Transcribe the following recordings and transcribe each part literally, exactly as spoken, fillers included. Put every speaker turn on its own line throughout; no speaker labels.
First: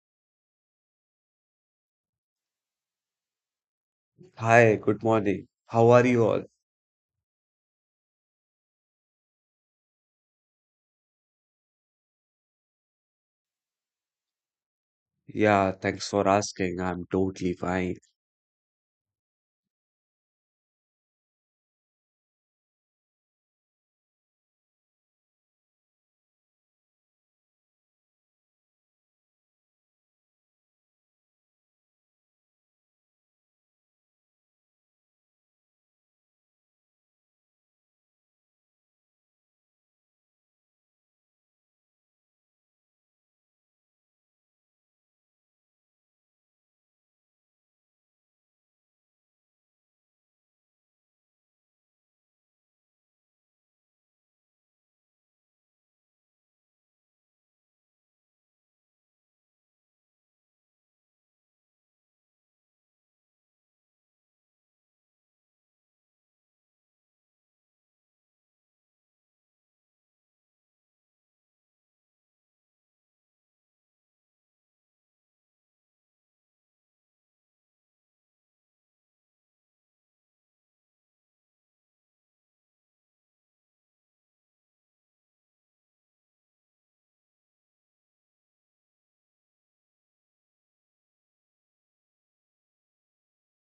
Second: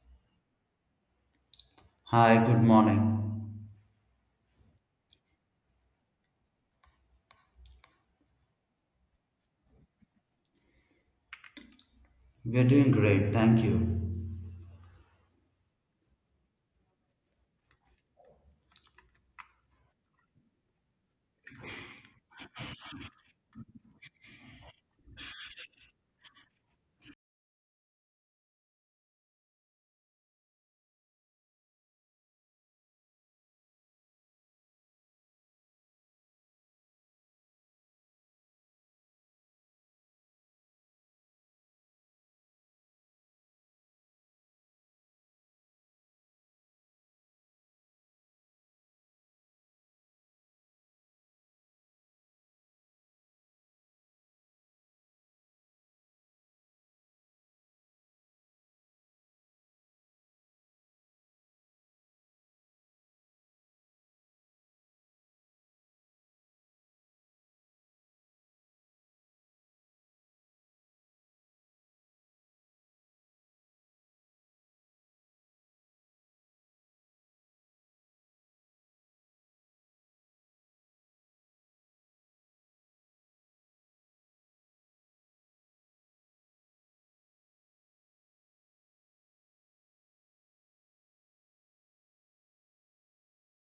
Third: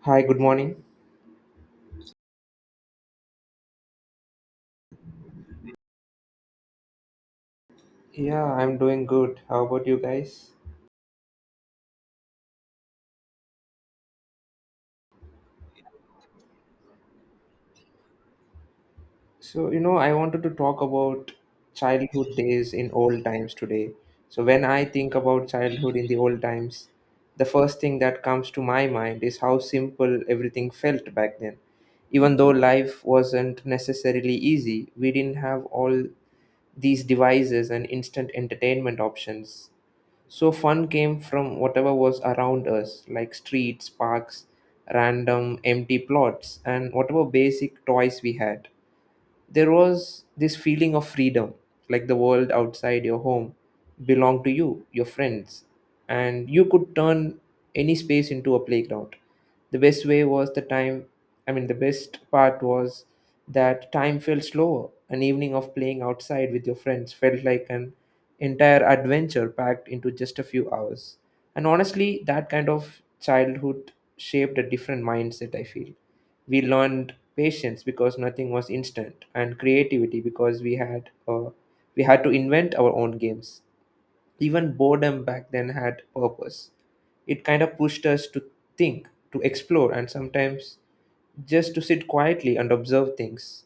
Hi, good morning.
Hi, good morning.
Hi, good morning. How are you all?
Yeah, I'm doing good. How about you guys?
We're doing great, thank you.
Yeah, thanks for asking. I'm totally fine.
So, you know, I wanted to talk about childhood days in old times today. So, when I think about childhood in the old times, the first thing that comes to my mind is how simple everything felt back then. Even though life wasn't necessarily easy, we didn't have all these devices and instant entertainment options. So fun came from whatever was around us, like streets, parks, random empty plots, and whatever basic toys we had. There was this feeling of freedom, like the world outside your home belonged to you, your friends, and you could turn any space into a playground. The best way was the time, I mean, the best part was that time felt slower. An evening of playing outside with your friends felt like an entire adventure packed into just a few hours. And honestly, that kind of childhood shaped a different mindset, I feel. We learned patience because nothing was instant, and creativity because we had uh, we had to invent our own games. Even boredom back then had purpose. It kind of pushed us to think, to explore, and sometimes just to sit quietly and observe things.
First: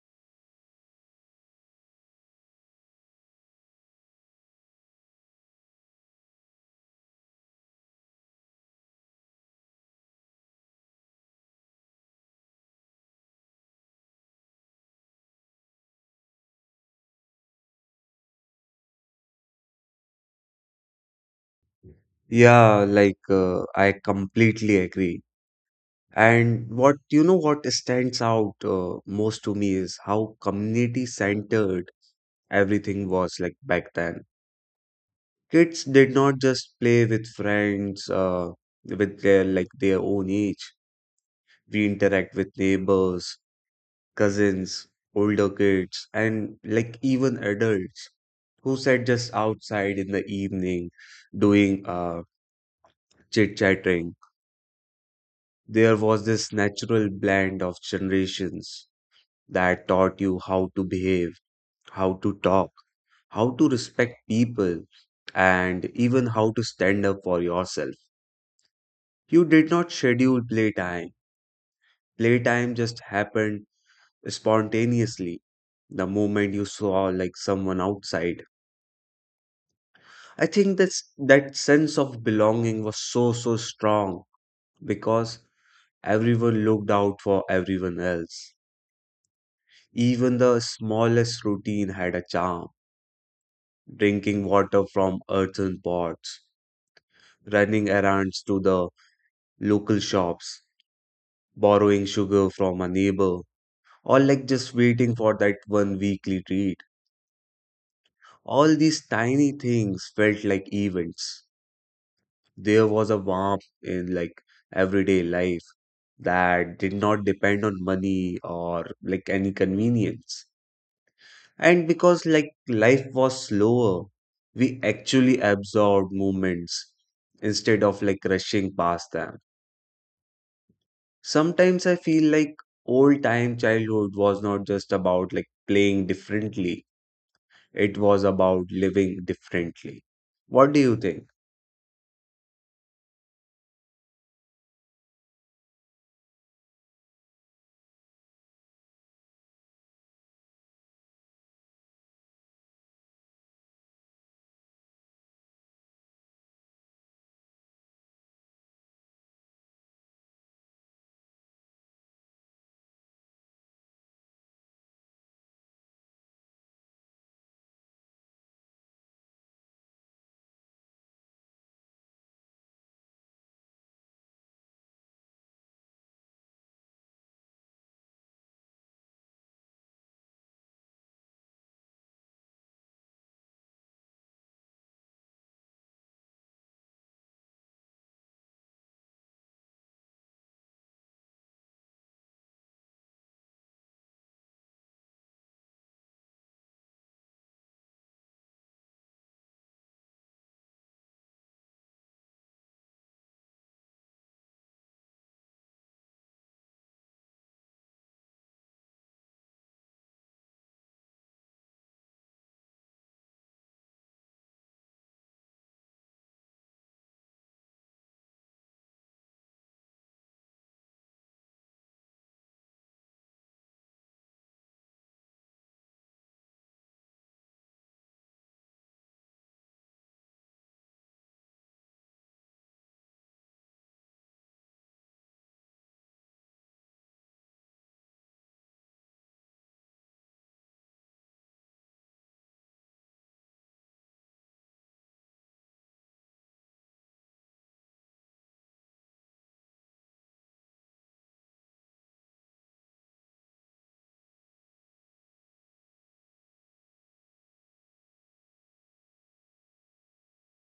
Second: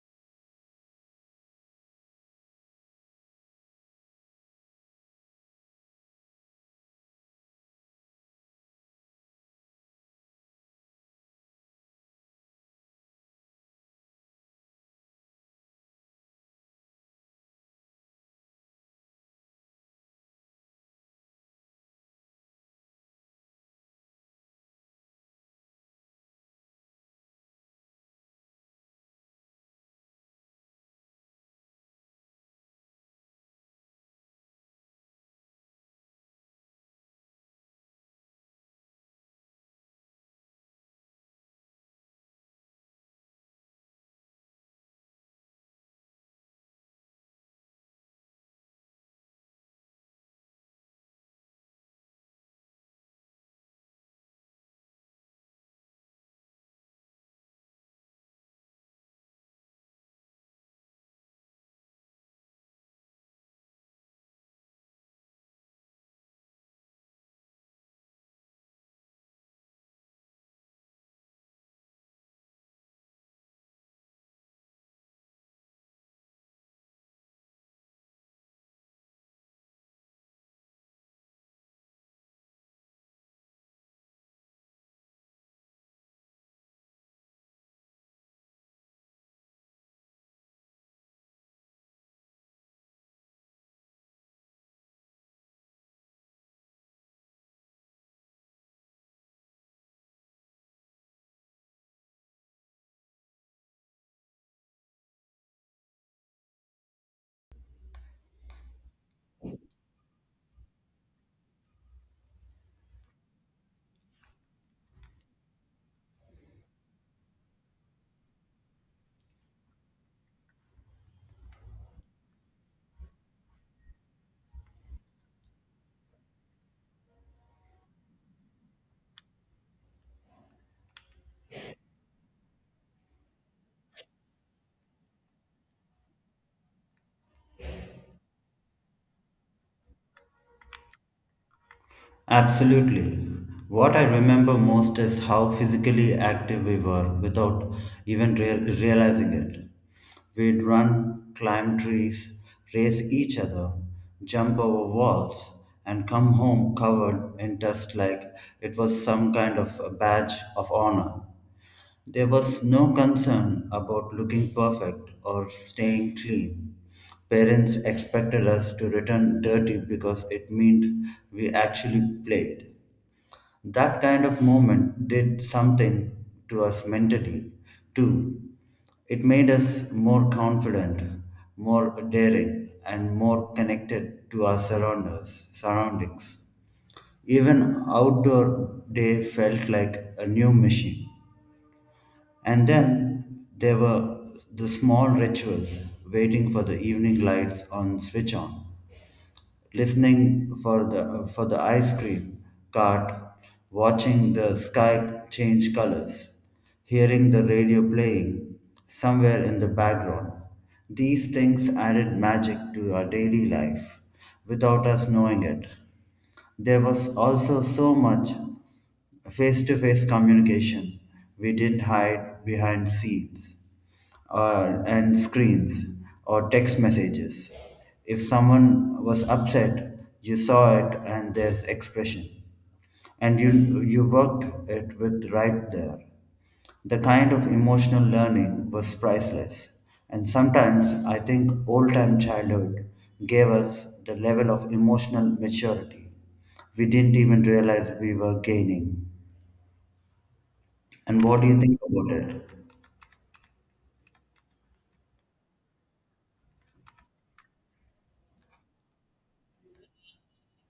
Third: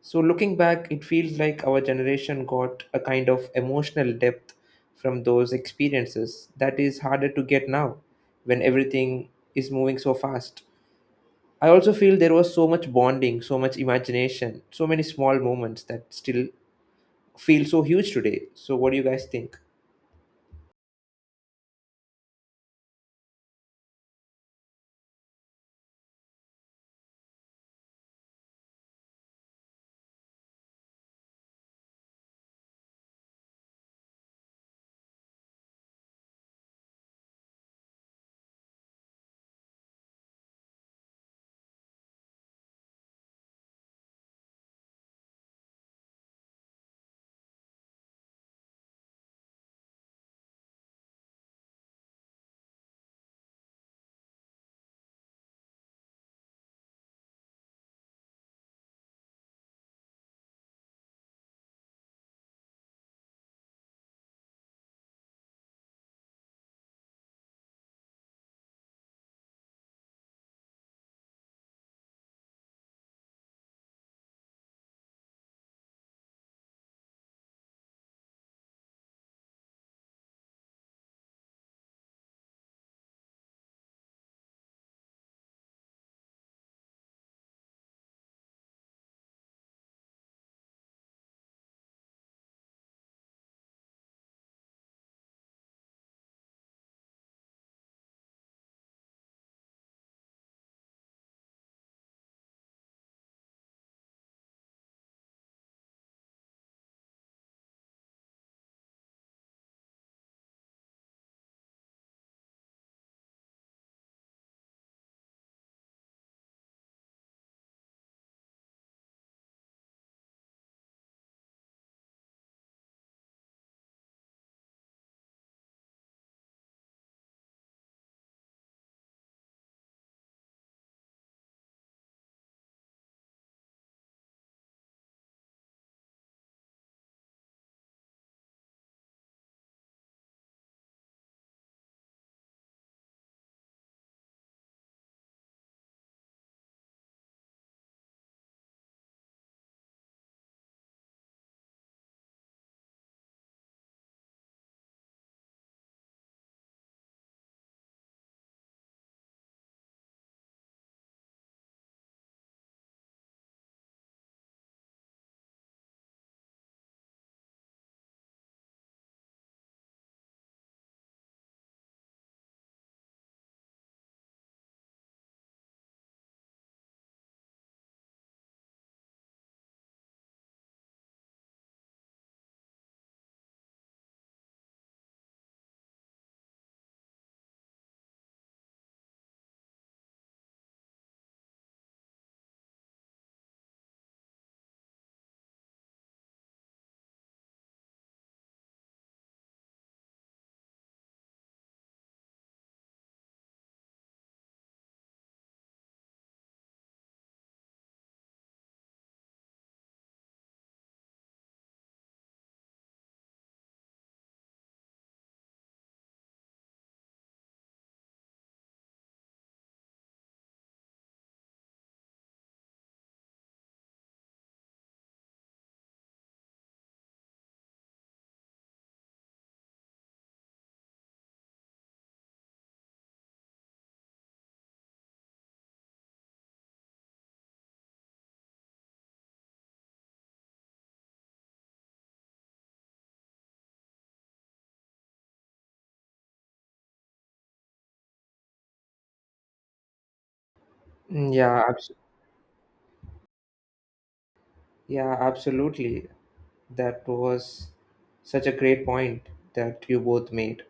So, looking back, it feels like our generation got a kind of emotional depth from those experiences that is harder to get now when everything is moving so fast. I also feel there was so much bonding, so much imagination, so many small moments that still feel so huge today. So, what do you guys think?
Yeah, like uh, I completely agree. And what you know what stands out uh, most to me is how community centered everything was like back then. Kids did not just play with friends uh, with their like their own age. We interact with neighbors, cousins, older kids, and like even adults who sat just outside in the evening doing uh, chit chatting. There was this natural blend of generations that taught you how to behave, how to talk, how to respect people, and even how to stand up for yourself. You did not schedule playtime, playtime just happened spontaneously the moment you saw like someone outside. I think that's that sense of belonging was so so strong because everyone looked out for everyone else. Even the smallest routine had a charm. Drinking water from earthen pots, running errands to the local shops, borrowing sugar from a neighbor, or like just waiting for that one weekly treat. All these tiny things felt like events. There was a warmth in like everyday life that did not depend on money or like any convenience. And because like life was slower, we actually absorbed moments instead of like rushing past them. Sometimes I feel like old time childhood was not just about like playing differently, it was about living differently. What do you think?
Absolutely. What I remember most is how physically active we were without even real- realizing it. We'd run, climb trees, race each other, jump over walls, and come home covered in dust like it was some kind of a badge of honor. There was no concern about looking perfect or staying clean. Parents expected us to return dirty because it meant we actually played. That kind of moment did something to us mentally, too. It made us more confident, more daring, and more connected to our surroundings. surroundings. Even outdoor day felt like a new mission. And then there were the small rituals, waiting for the evening lights on switch on, listening for the for the ice cream cart, watching the sky change colors, hearing the radio playing somewhere in the background. These things added magic to our daily life without us knowing it. There was also so much face to face communication. We didn't hide behind scenes uh, and screens or text messages. If someone was upset, you saw it and there's expression. And you, you worked it with right there. The kind of emotional learning was priceless, and sometimes I think old time childhood gave us the level of emotional maturity we didn't even realize we were gaining. And
Mm,
what do you
Yeah,
think
abs-
about it?
yeah, absolutely. That was such a great point that you both made.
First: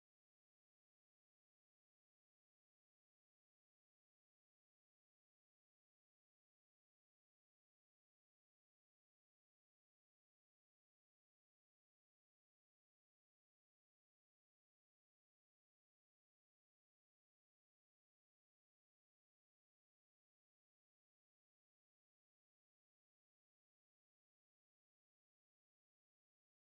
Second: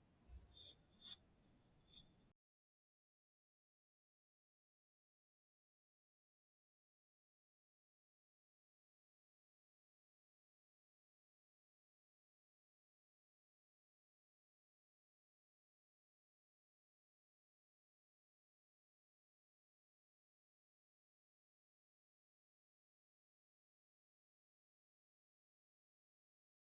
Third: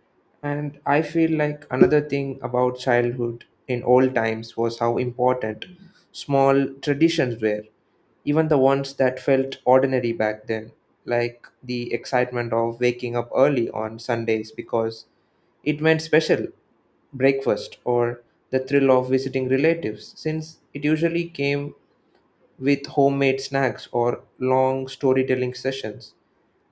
And I feel like another thing about childhood in old times was how important small traditions were, even the ones that felt ordinary back then, like the excitement of waking up early on Sundays because it meant special breakfast, or the thrill of visiting relatives, since it usually came with homemade snacks or long storytelling sessions.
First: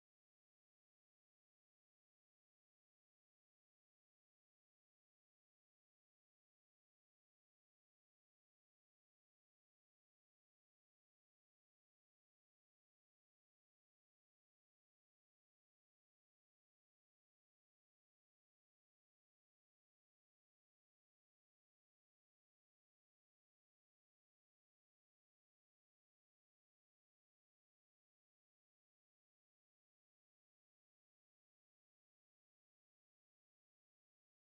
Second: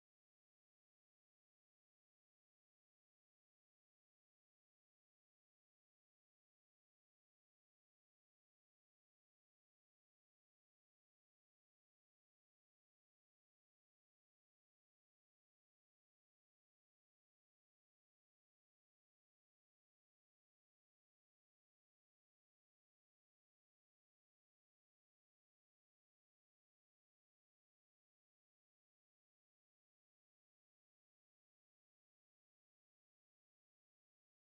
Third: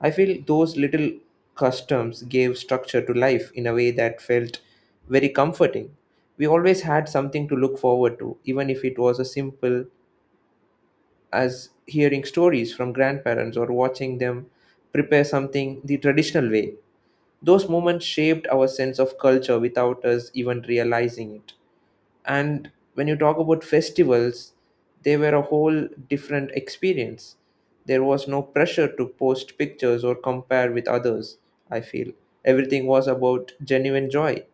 I feel those little customs gave structure to life in a way that felt very comforting. We always had something to look forward to, even if it was as simple as hearing stories from grandparents or watching them prepare something the traditional way. Those moments shaped our sense of culture without us even realizing it. And when you talk about festivals, they were a whole different experience. There was no pressure to post pictures or compare with others, I feel. Everything was about genuine joy,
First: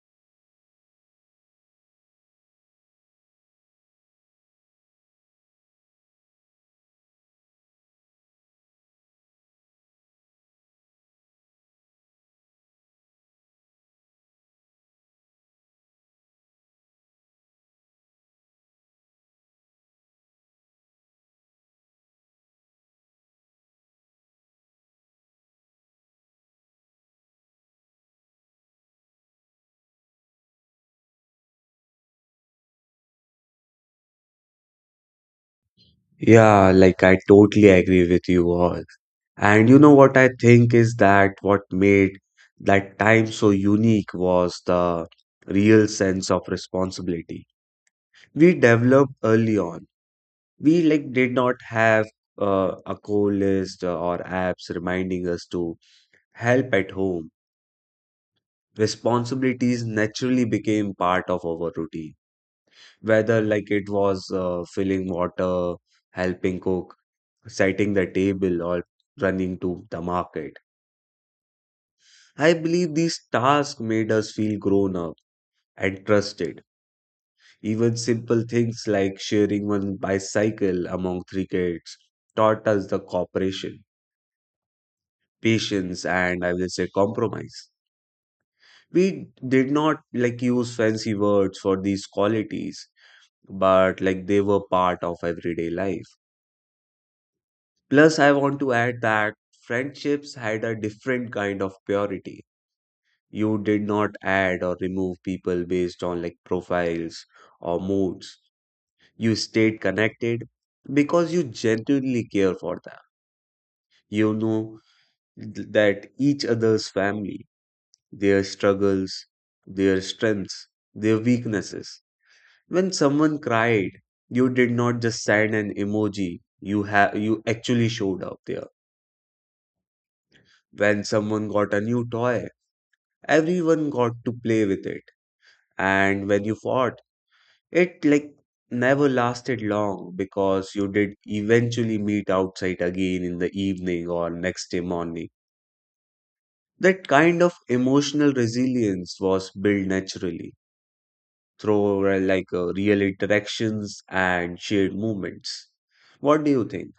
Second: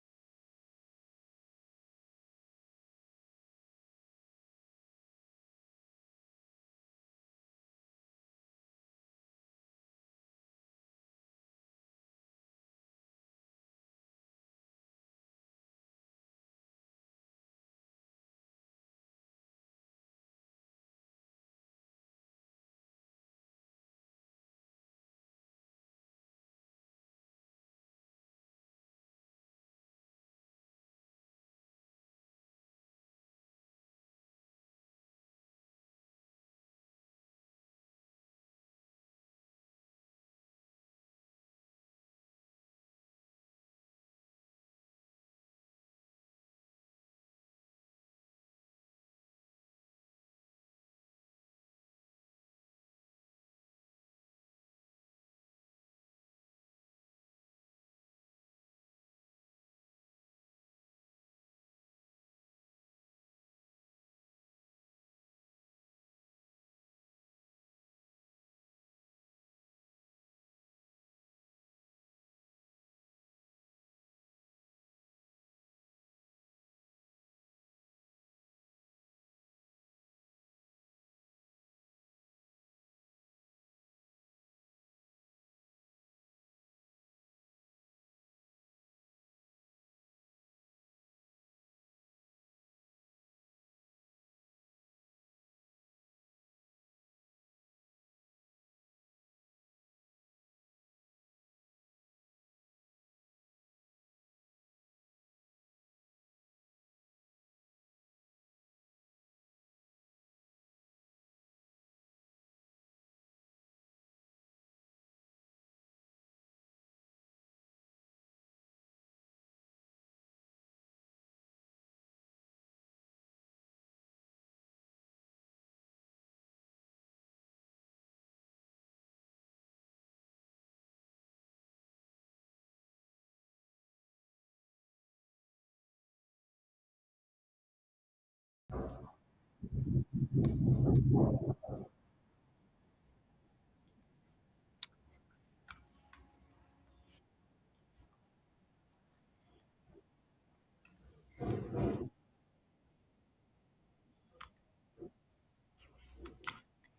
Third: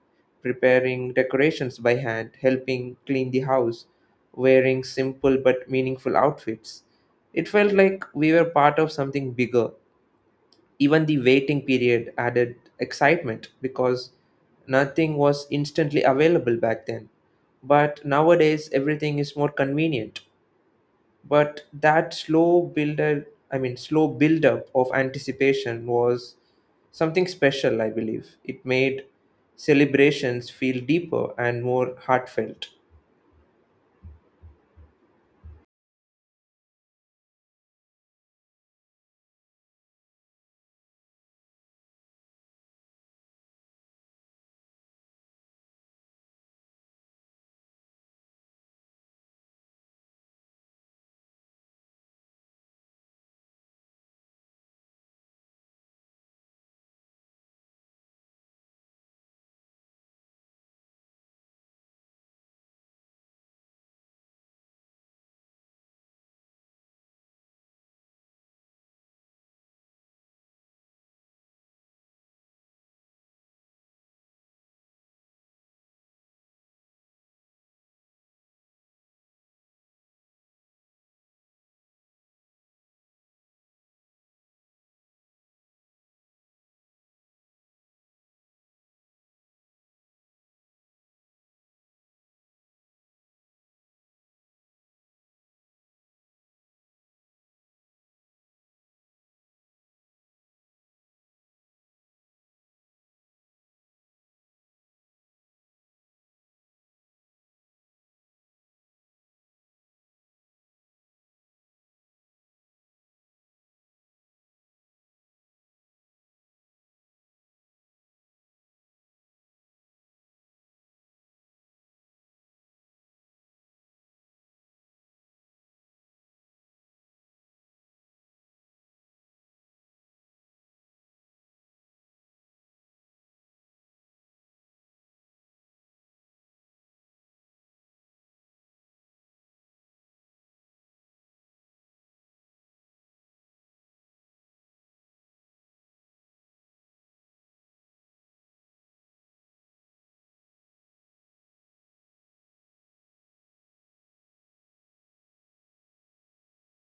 preparing decorations by hand, helping clean the house, wearing simple but meaningful outfits. It felt like we were part of something bigger, even the waiting period added excitement because nothing was instantly available back then. But nowadays everything is more convenient. But that slow builder, I mean, slow build up of anticipation was something special, I believe. It made celebrations feel deeper and more heartfelt.
Yeah, like I totally agree with you all. And you know what I think is that what made that time so unique was the real sense of responsibility we developed early on. We like did not have uh, a call list uh, or apps reminding us to help at home. Responsibilities naturally became part of our routine, whether like it was uh, filling water, helping cook, setting the table, or running to the market. I believe these tasks made us feel grown up and trusted. Even simple things like sharing one bicycle among three kids taught us the cooperation, patience, and I will say compromise. We did not like use fancy words for these qualities, but like they were part of everyday life. Plus, I want to add that friendships had a different kind of purity. You did not add or remove people based on like profiles or moods. You stayed connected because you genuinely care for them. You know th- that each other's family, their struggles, their strengths, their weaknesses. When someone cried, you did not just send an emoji, you have you actually showed up there. When someone got a new toy, everyone got to play with it. And when you fought, it like never lasted long because you did eventually meet outside again in the evening or next day morning. That kind of emotional resilience was built naturally through uh, like uh, real interactions and shared moments. What do you think?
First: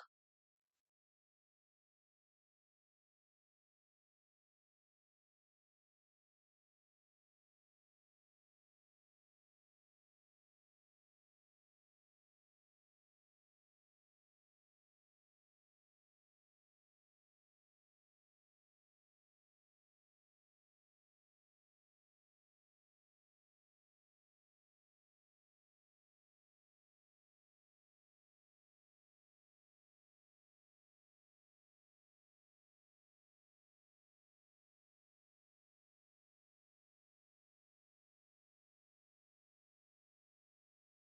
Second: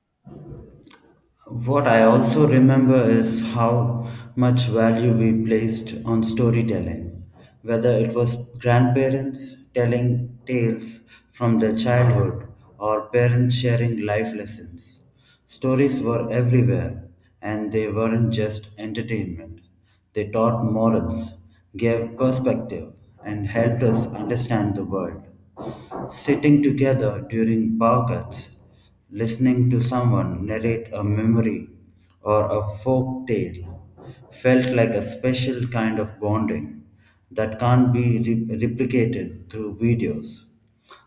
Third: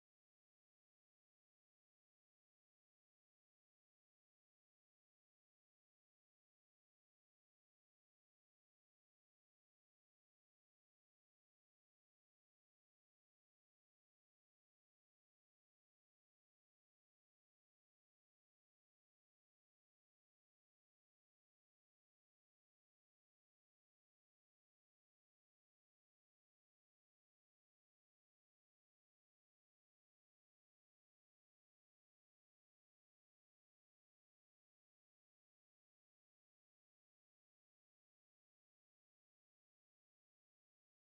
What I also remember is how much value we placed on storytelling, whether it was grandparents telling tales from their childhood or parents sharing life lessons. Stories were everywhere, and they weren't just entertainment. They taught morals, gave perspective, and helped us understand the world. Sitting together during power cuts, listening to someone narrate a memory or a folk tale felt like a special kind of bonding that can't be re- replicated through videos.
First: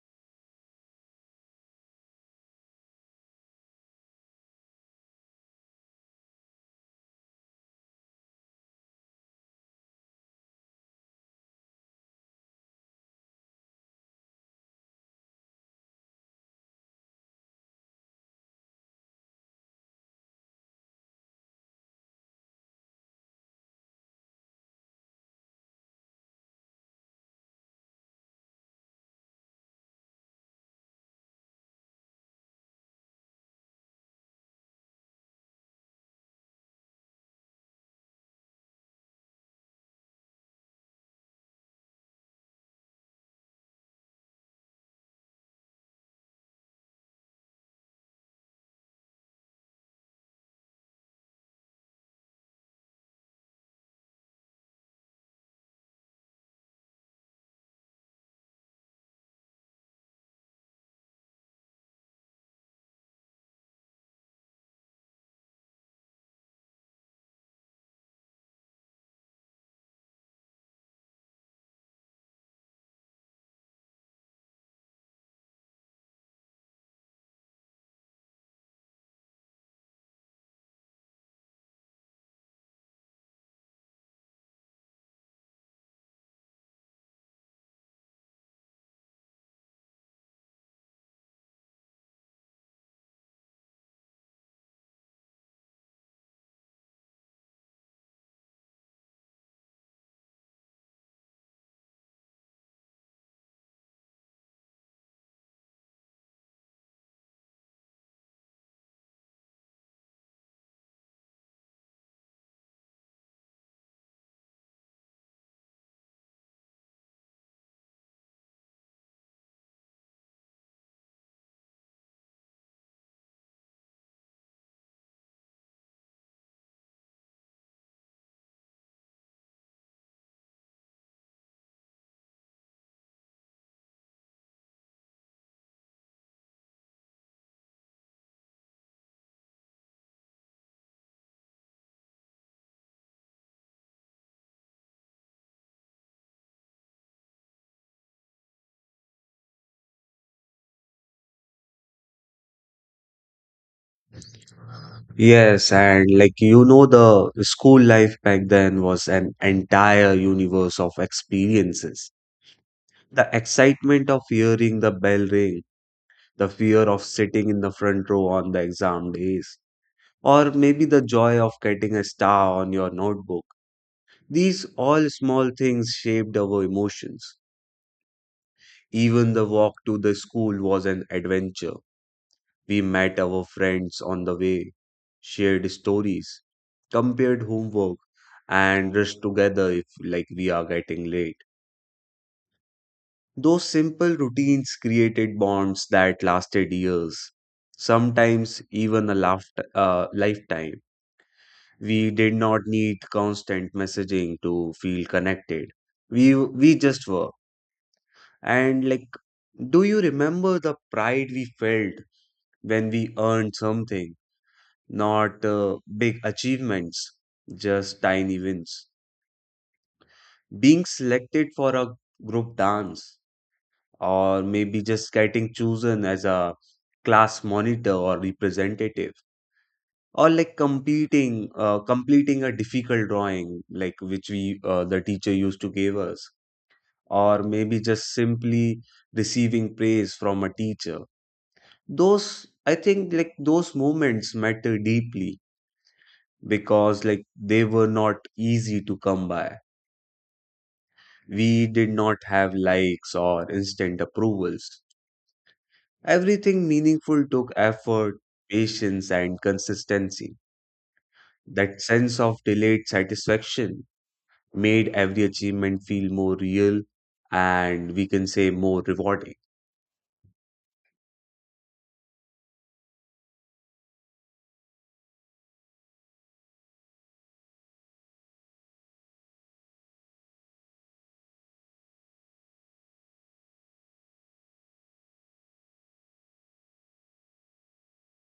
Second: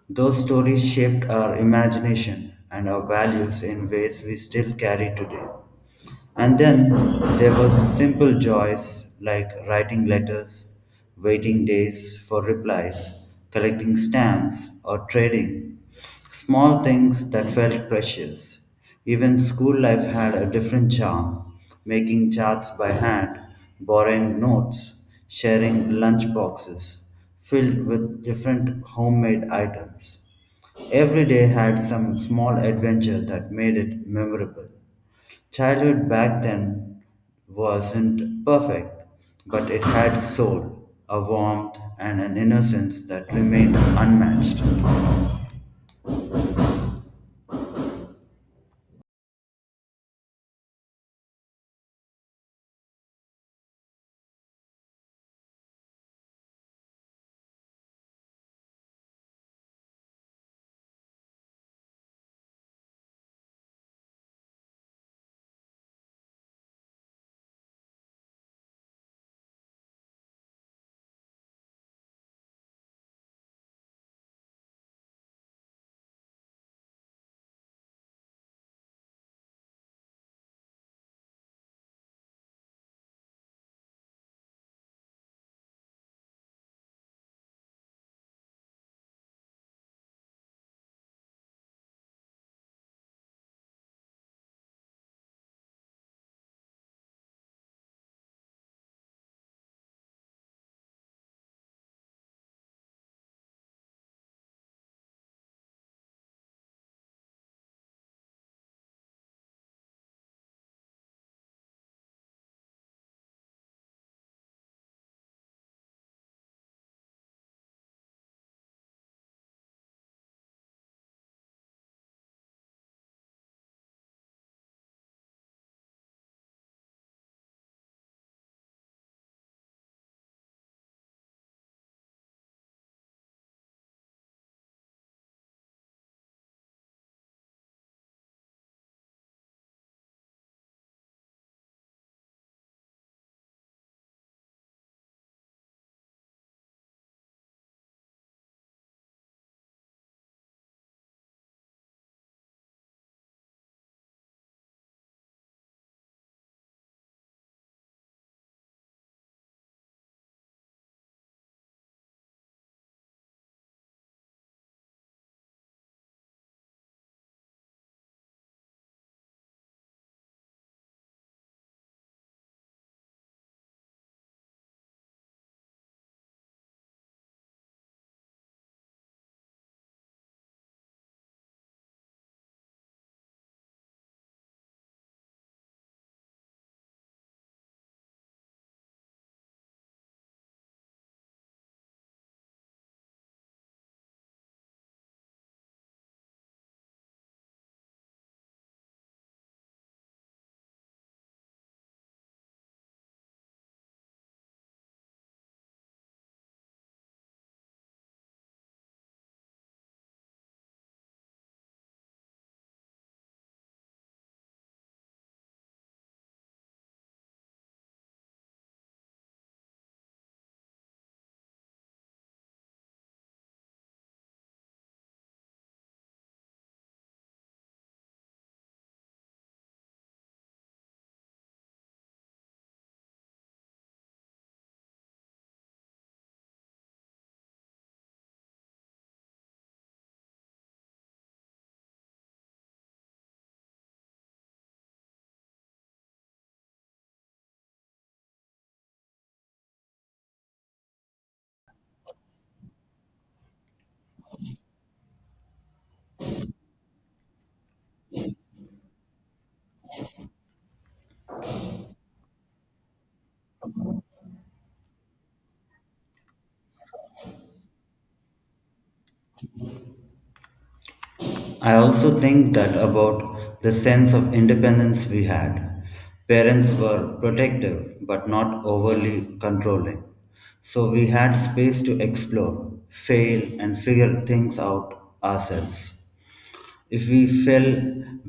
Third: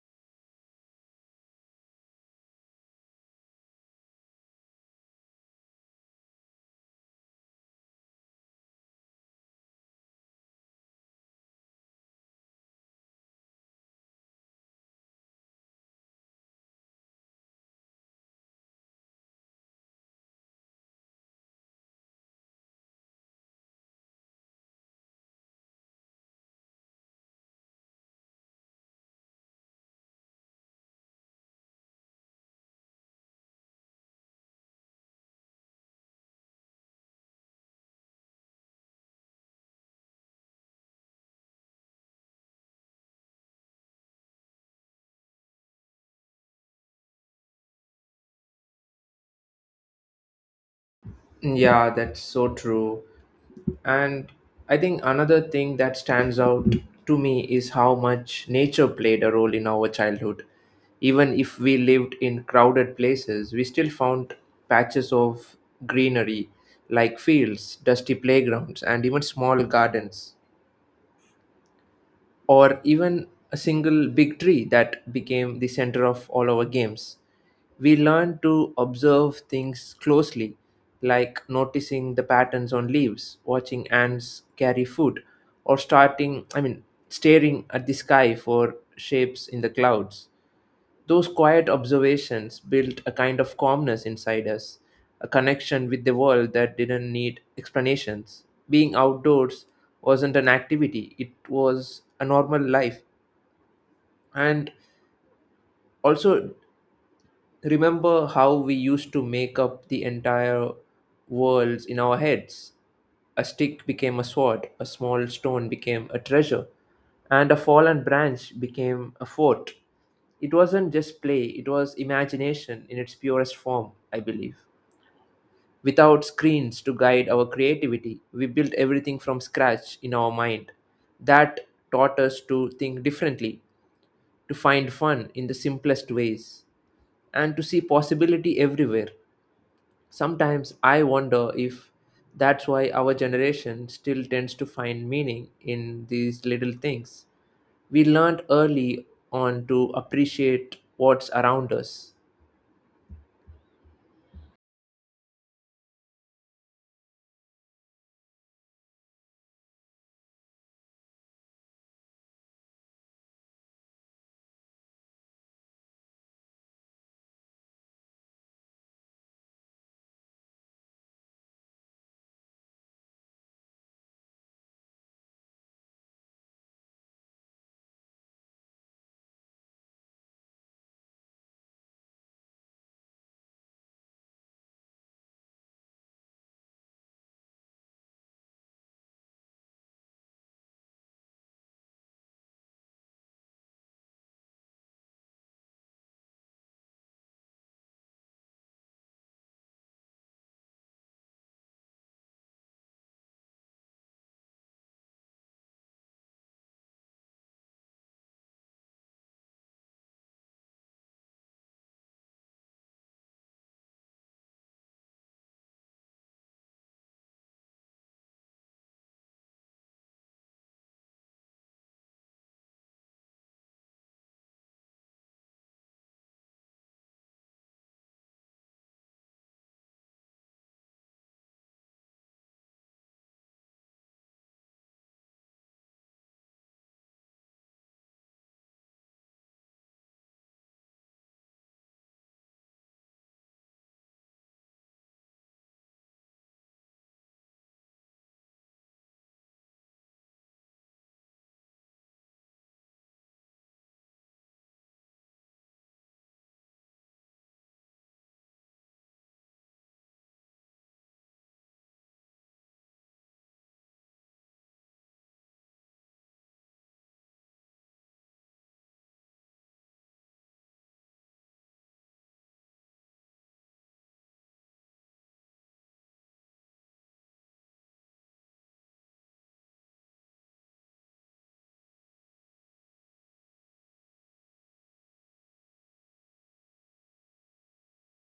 Those stories shaped our imagination and our values in ways we still carry today. And then there was simple joys like writing letters, waiting days for replies, collecting stamps or trading. Small things that felt precious. Even school life had a different charm, making charts by hand, borrowing notes, sharing lunch boxes filled with different homemade items. Every day had some small adventure that made it memorable. Childhood back then wasn't perfect, but it had soul, a warmth, and an innocence that remained unmatched.
Yeah, that's so true. And I think another thing that stands out to me is how much nature played a role in our childhood. Even if we lived in crowded places, we still found patches of greenery like fields, dusty playgrounds, and even small gardens, or even a single big tree that became the center of all our games. We learned to observe things closely, like noticing the patterns on leaves, watching ants carry food, or starting, I mean, staring at the sky for shapes in the clouds. Those quiet observations built a kind of calmness inside us, a connection with the world that didn't need explanations. Being outdoors wasn't an activity, it was a normal life. And also, remember how we used to make up the entire worlds in our heads? A stick became a sword, a small stone became a treasure, and a fallen branch became a fort. It wasn't just play, it was imagination in its purest form, I believe. Without screens to guide our creativity, we built everything from scratch in our mind. That taught us to think differently, to find fun in the simplest ways and to see possibility everywhere. Sometimes I wonder if that's why our generation still tends to find meaning in these little things. We learned early on to appreciate what's around us.
Yes, and like you know, the school life back then was an entire universe of experiences. The excitement of hearing the bell ring, the fear of sitting in the front row on the exam days, or maybe the joy of getting a star on your notebook. These all small things shaped our emotions. Even the walk to the school was an adventure. We met our friends on the way, shared stories, compared homework, and rushed together if like we are getting late. Those simple routines created bonds that lasted years, sometimes even a laft- uh, lifetime. We did not need constant messaging to feel connected. We we just were. And like, do you remember the pride we felt when we earned something? Not uh, big achievements, just tiny wins. Being selected for a group dance, or maybe just getting chosen as a class monitor or representative, or like competing, uh, completing a difficult drawing, like which we uh, the teacher used to give us, or maybe just simply receiving praise from a teacher. Those I think like those moments matter deeply because like they were not easy to come by. We did not have likes or instant approvals. Everything meaningful took effort, patience, and consistency. That sense of delayed satisfaction made every achievement feel more real and we can say more rewarding.
I also think that about the sense of independence we had. Parents were protective but not overly controlling. So we had space to explore, fail, and figure things out ourselves. If we fell,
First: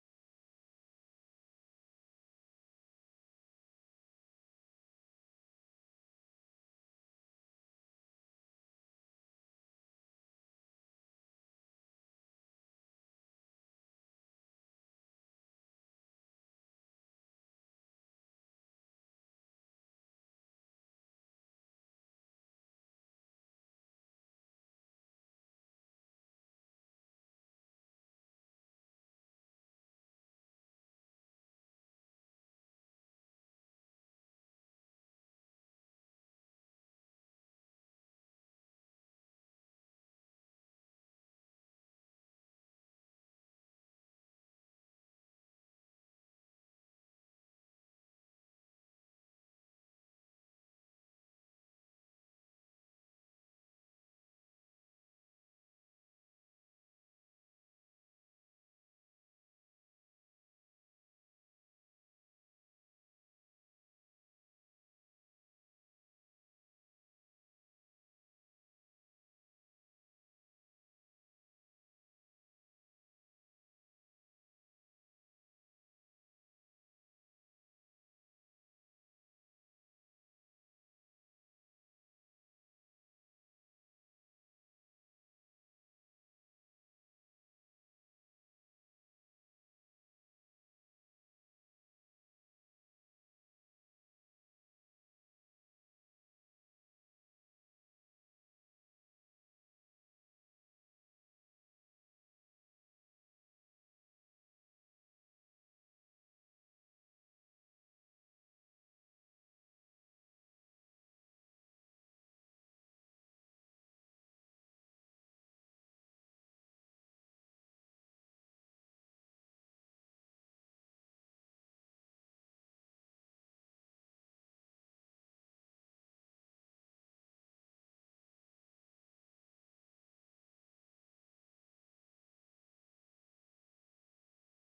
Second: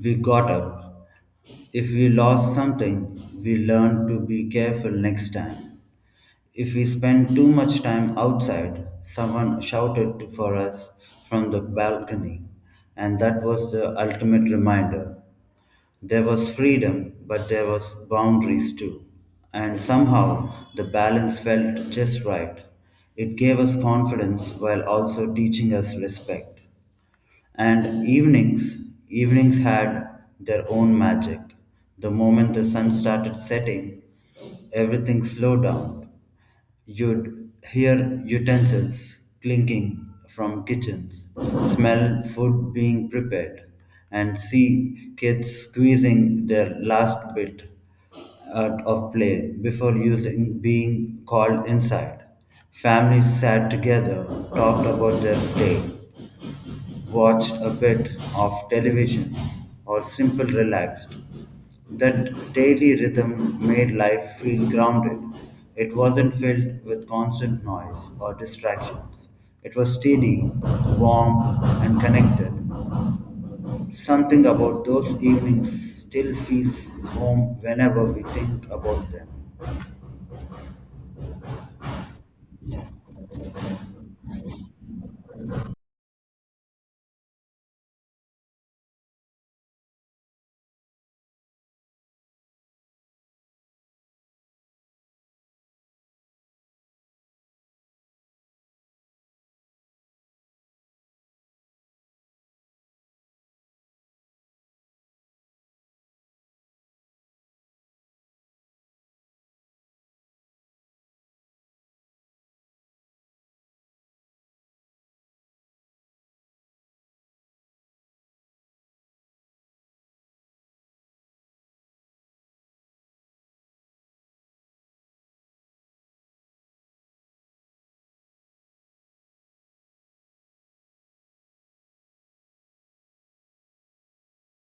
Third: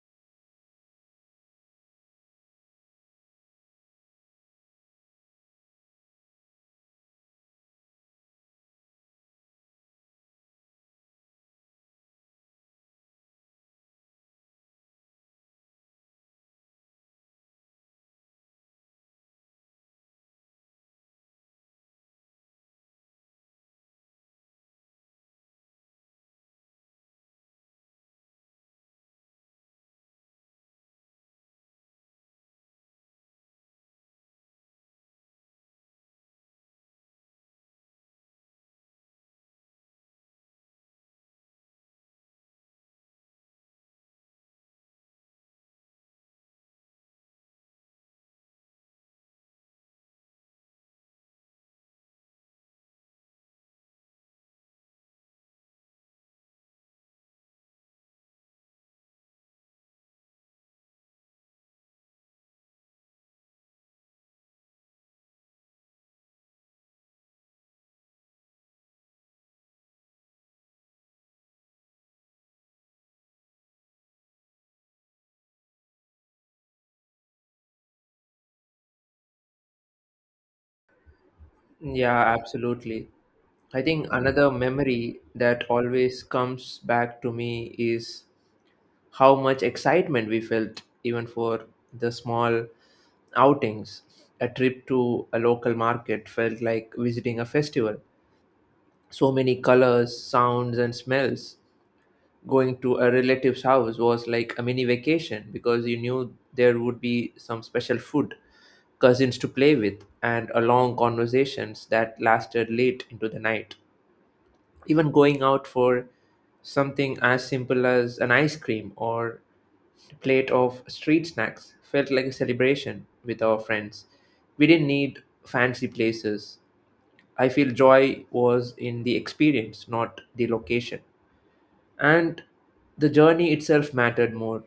we got up. If we lost something, we learned to be careful next time. If we spent too much time outside, someone shouted to- for us from the balcony, and that was the ultimate reminder. There was freedom, but there was boundaries too. And somehow the balance felt just right. It gave us confidence while also teaching us respect. And evenings, evenings had their own magic. The moment the sun started setting, everything slowed down. You'd hear utensils clinking from kitchens, smell food being prepared, and see kids squeezing their last bit out of play before using being called inside. Families sat together, talked about their day, watched a bit of television, or simply relaxed. That daily rhythm made life feel grounded. It wasn't filled with constant noise or distractions. It was steady, warm, and connected. Something about those evenings still feels home whenever we think about them.
Yeah, absolutely. I think another memory that always comes back to me is how much excitement we felt even for the small outings. A trip to a local market felt like visiting a festival, so many colors, sounds, and smells. Going to a relative's house was like a mini vacation because you knew there would be some special food, cousins to play with, and a long conversations that lasted late into the night. Even going out for something as simple as an ice cream or plate of street snacks felt like a celebration with our friends. We didn't need fancy places. I feel joy was in the experience, not the location. And the journey itself mattered more.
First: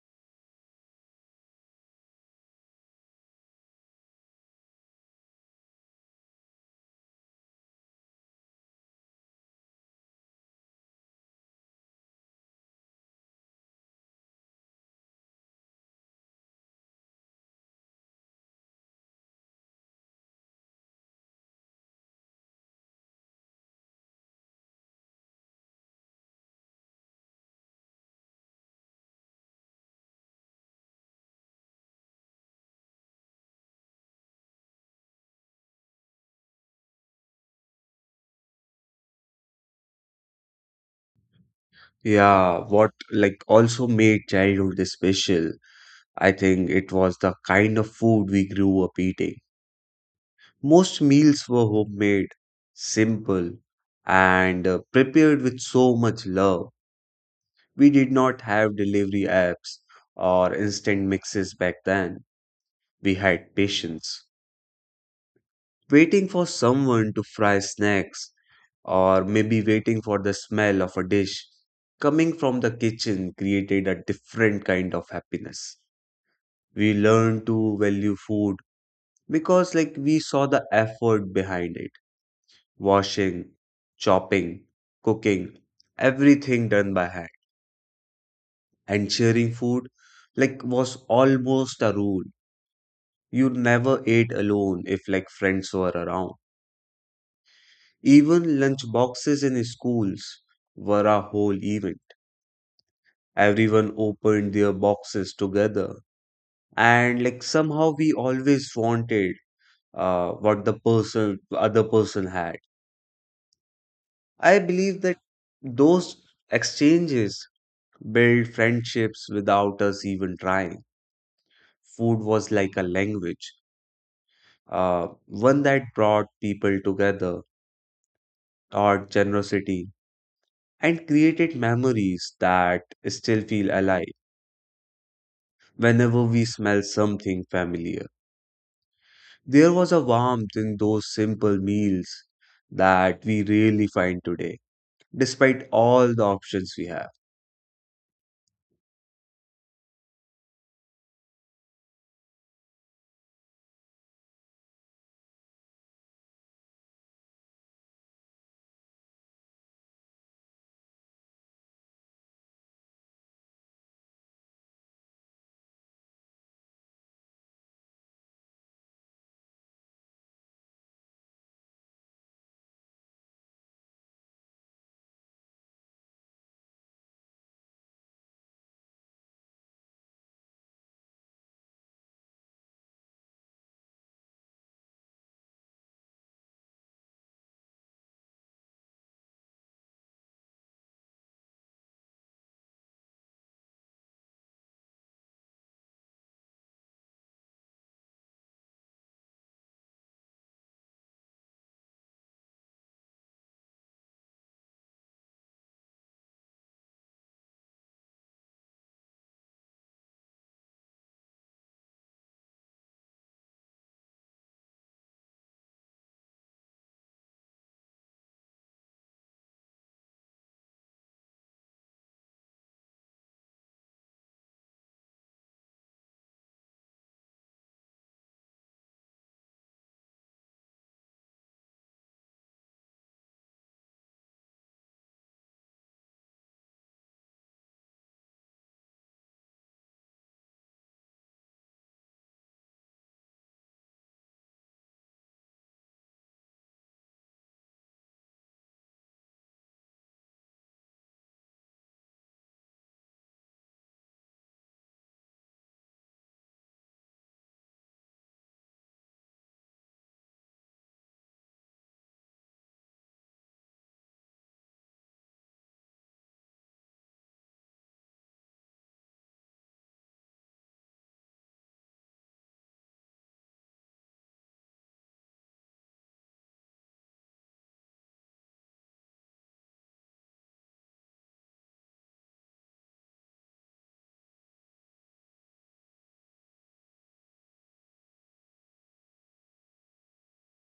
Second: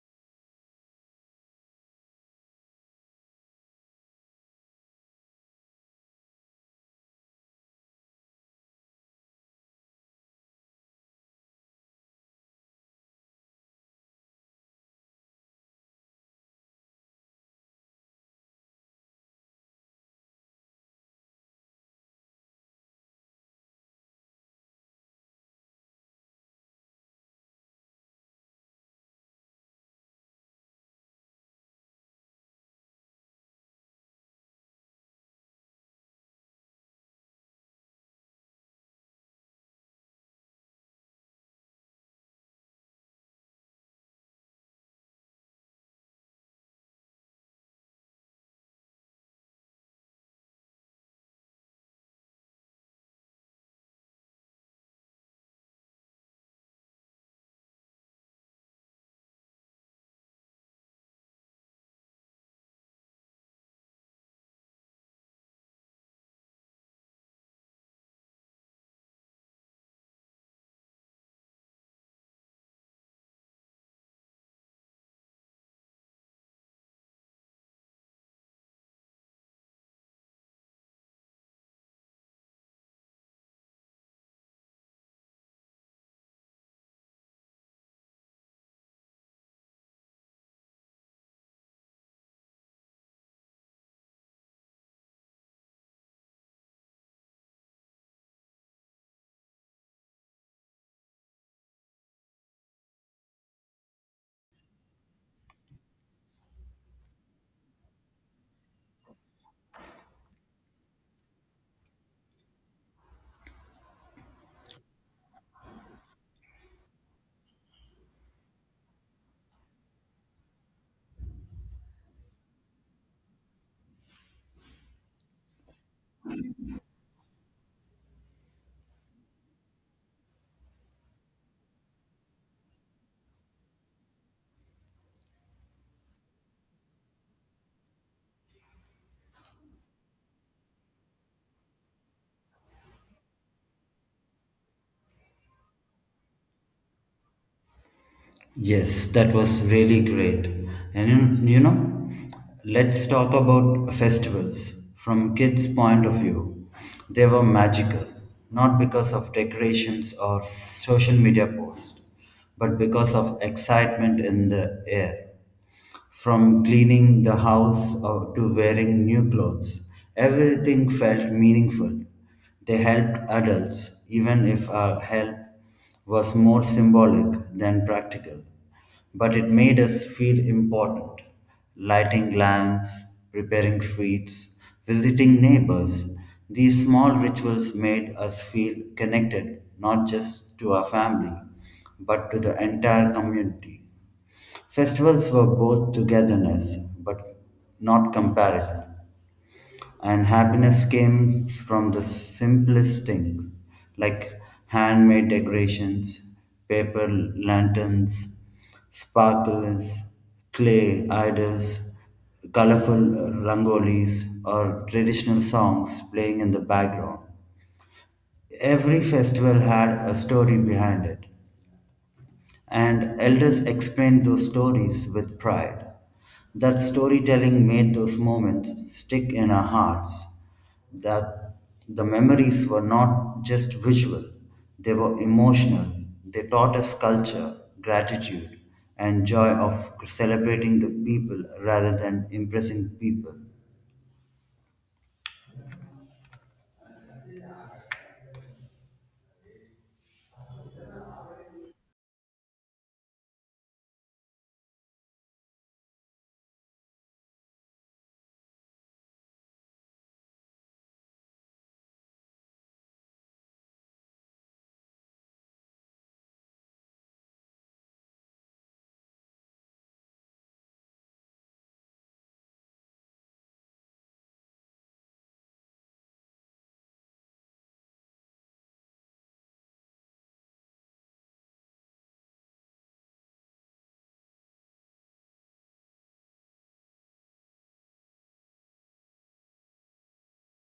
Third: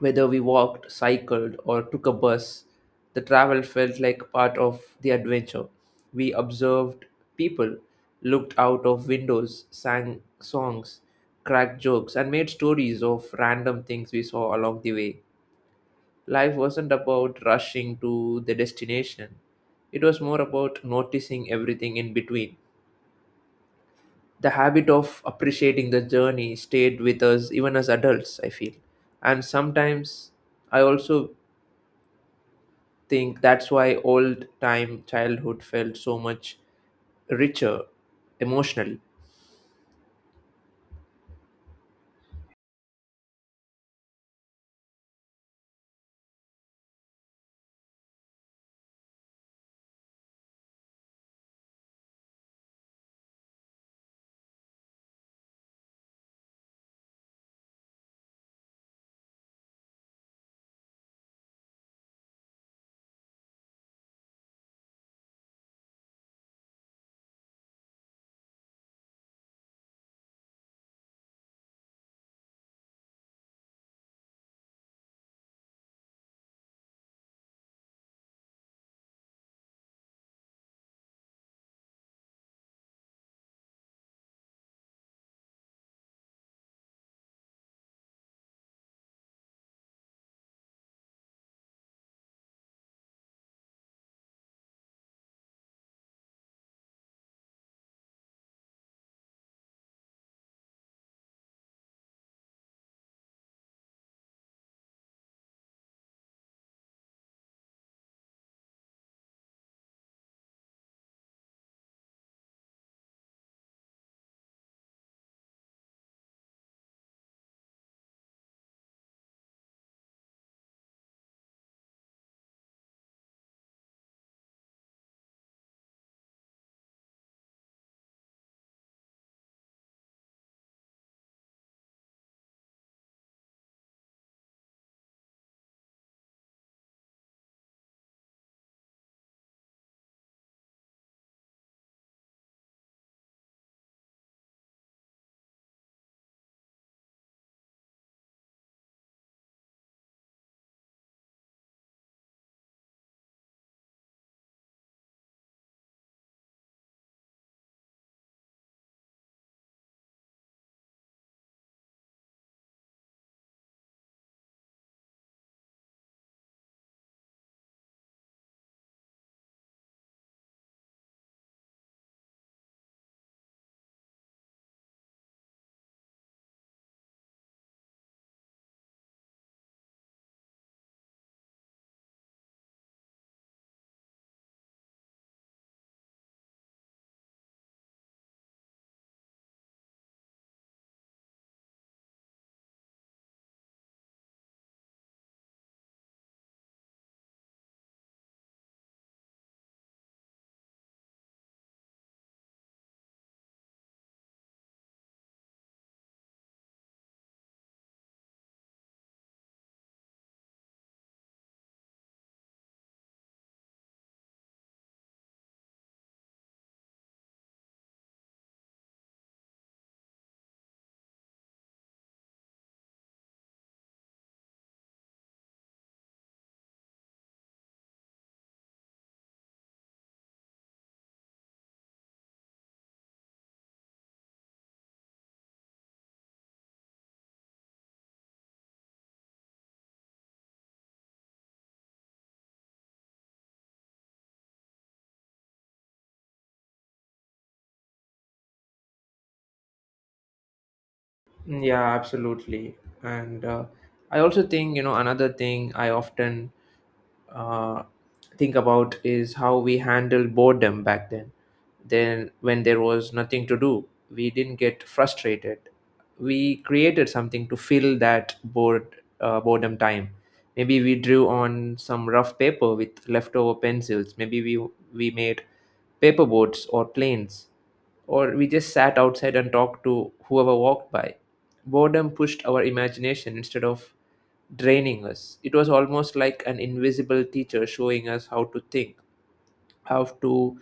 Whether we walked, cycled, or took a bus, the travel felt like part of the adventure. We observed people, looked out of windows, sang songs, cracked jokes, and made stories of random things we saw along the way. Life wasn't about rushing to the destination, it was more about noticing everything in between. The habit of appreciating the journey stayed with us even as adults, I feel. And sometimes I also think that's why old time childhood felt so much richer emotionally.
Yeah, what like also made childhood special, I think it was the kind of food we grew up eating. Most meals were homemade, simple, and uh, prepared with so much love. We did not have delivery apps or instant mixes back then. We had patience, waiting for someone to fry snacks, or maybe waiting for the smell of a dish coming from the kitchen created a different kind of happiness. We learned to value food because, like, we saw the effort behind it: washing, chopping, cooking, everything done by hand. And sharing food like was almost a rule. You never ate alone if like friends were around. Even lunch boxes in schools were a whole event. Everyone opened their boxes together. And like somehow we always wanted uh, what the person other person had. I believe that those exchanges build friendships without us even trying. Food was like a language, uh, one that brought people together, taught generosity, and created memories that still feel alive. Whenever we smell something familiar, there was a warmth in those simple meals that we rarely find today, despite all the options we have.
Yes, that was really great. And you you know, let's talk about festivals from kids' point of view. They were magical, not because of decorations or social media posts, but because of excitement in the air. From cleaning the house uh, to wearing new clothes, everything felt meaningful. They helped adults, even if our help was more symbolic than practical. But it made us feel important. Lighting lamps, preparing sweets, visiting neighbors, these small rituals made us feel connected not just to our family, but to the entire community. Festivals were both togetherness, but not comparison. And happiness came from the simplest things, like handmade decorations, paper lanterns, sparkles, clay idols, colorful rangolis, or traditional songs playing in the background. Every festival had a story behind it, and elders explained those stories with pride. That storytelling made those moments stick in our hearts. That the memories were not just visual, they were emotional. They taught us culture, gratitude, and joy of celebrating the people rather than impressing people.
Mm, yeah, absolutely and uh, I also think, you know, another thing i often uh, think about is how we handled boredom back then. Then, when there was nothing to do, we didn't get frustrated. We created something to fill that bored uh, boredom time. Maybe we drew on some rough paper with leftover pencils. Maybe we we made paper boats or planes, or we just sat outside and talked to whoever walked by. Boredom pushed our imagination instead of draining us. It was almost like an invisible teacher showing us how to think, how to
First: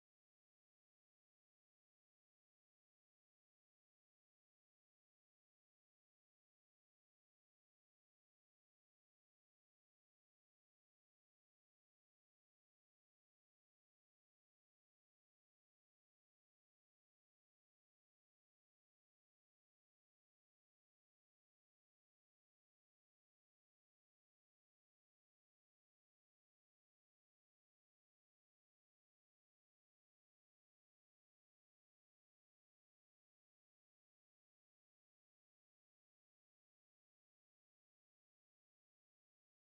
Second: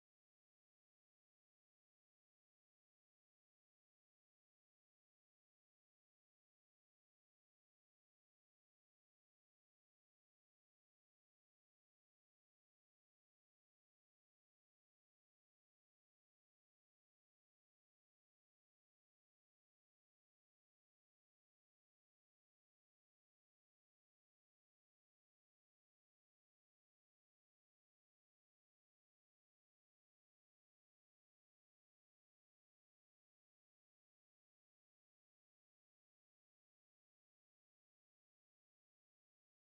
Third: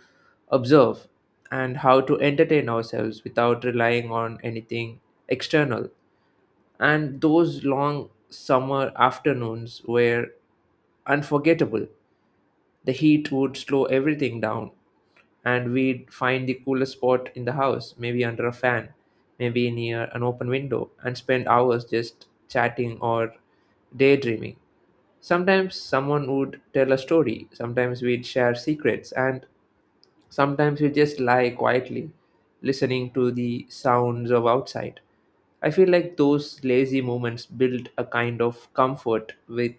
observe, and how to entertain ourselves without relying on anything external. And those long summer afternoons were unforgettable. The heat would slow everything down, and we'd find the coolest spot in the house, maybe under a fan, maybe near an open window, and spend hours just chatting or daydreaming. Sometimes someone would tell a story, sometimes we'd share secrets, and sometimes we'd just lie quietly, listening to the sounds of outside. I feel like those lazy moments build a kind of comfort with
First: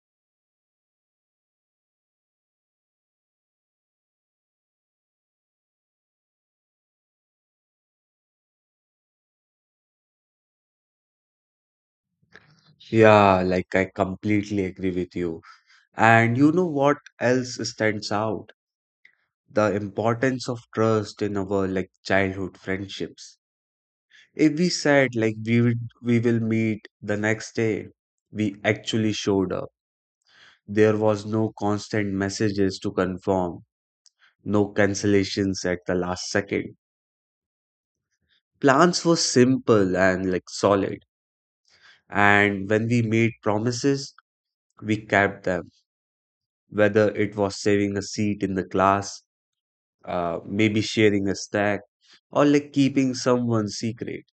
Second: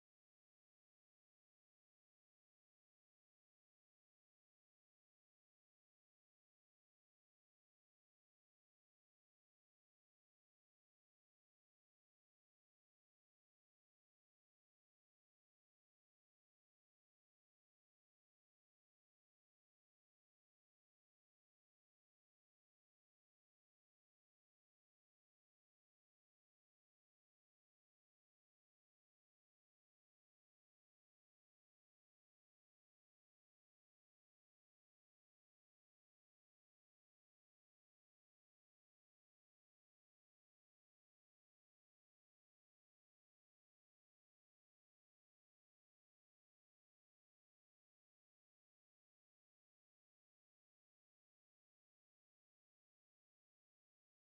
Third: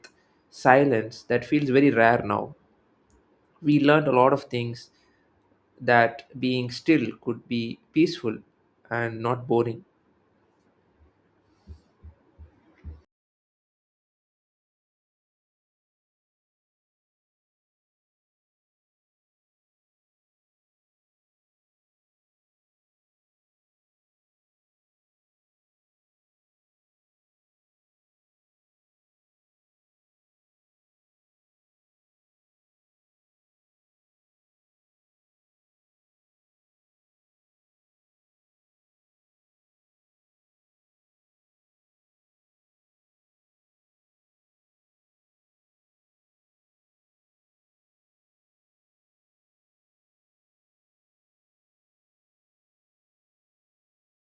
silence that feels very rare now. We learned a lot of things, that being still could be peaceful and not boring.
Yeah, like I completely agree with you. And you know what else stands out? The importance of trust in our like childhood friendships. If we said like we would we will meet the next day, we actually showed up. There was no constant messages to confirm, no cancellations at the last second. Plans were simple and like solid. And when we made promises, we kept them. Whether it was saving a seat in the class, uh, maybe sharing a snack, or like keeping someone's secret.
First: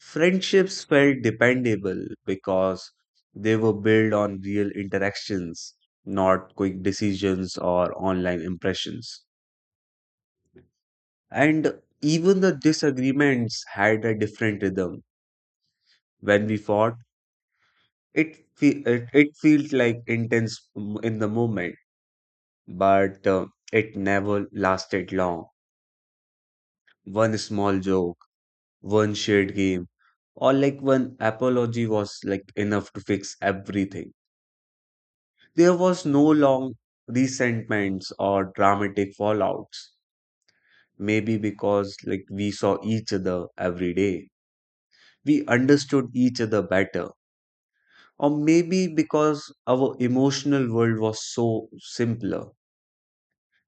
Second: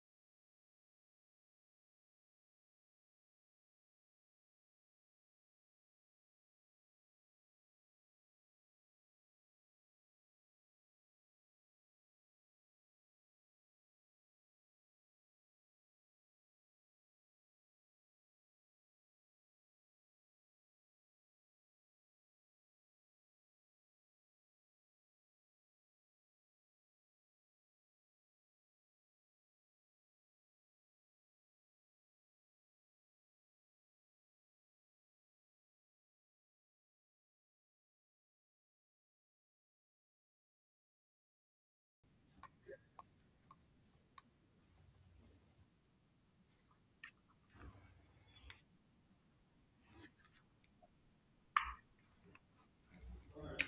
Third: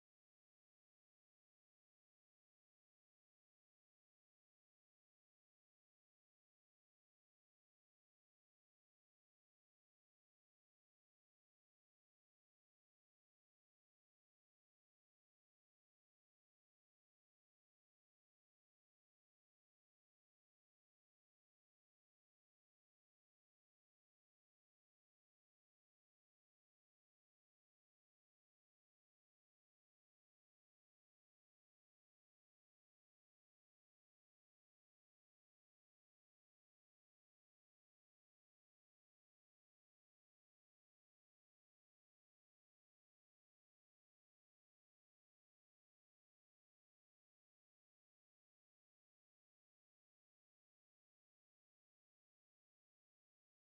Friendships felt dependable because they were built on real interactions, not quick decisions or online impressions. And even the disagreements had a different rhythm. When we fought, it fe- it, it felt like intense m- in the moment, but uh, it never lasted long. One small joke, one shared game, or like one apology was like enough to fix everything. There was no long resentments or dramatic fallouts. Maybe because like we saw each other every day, we understood each other better. Or maybe because our emotional world was so simpler.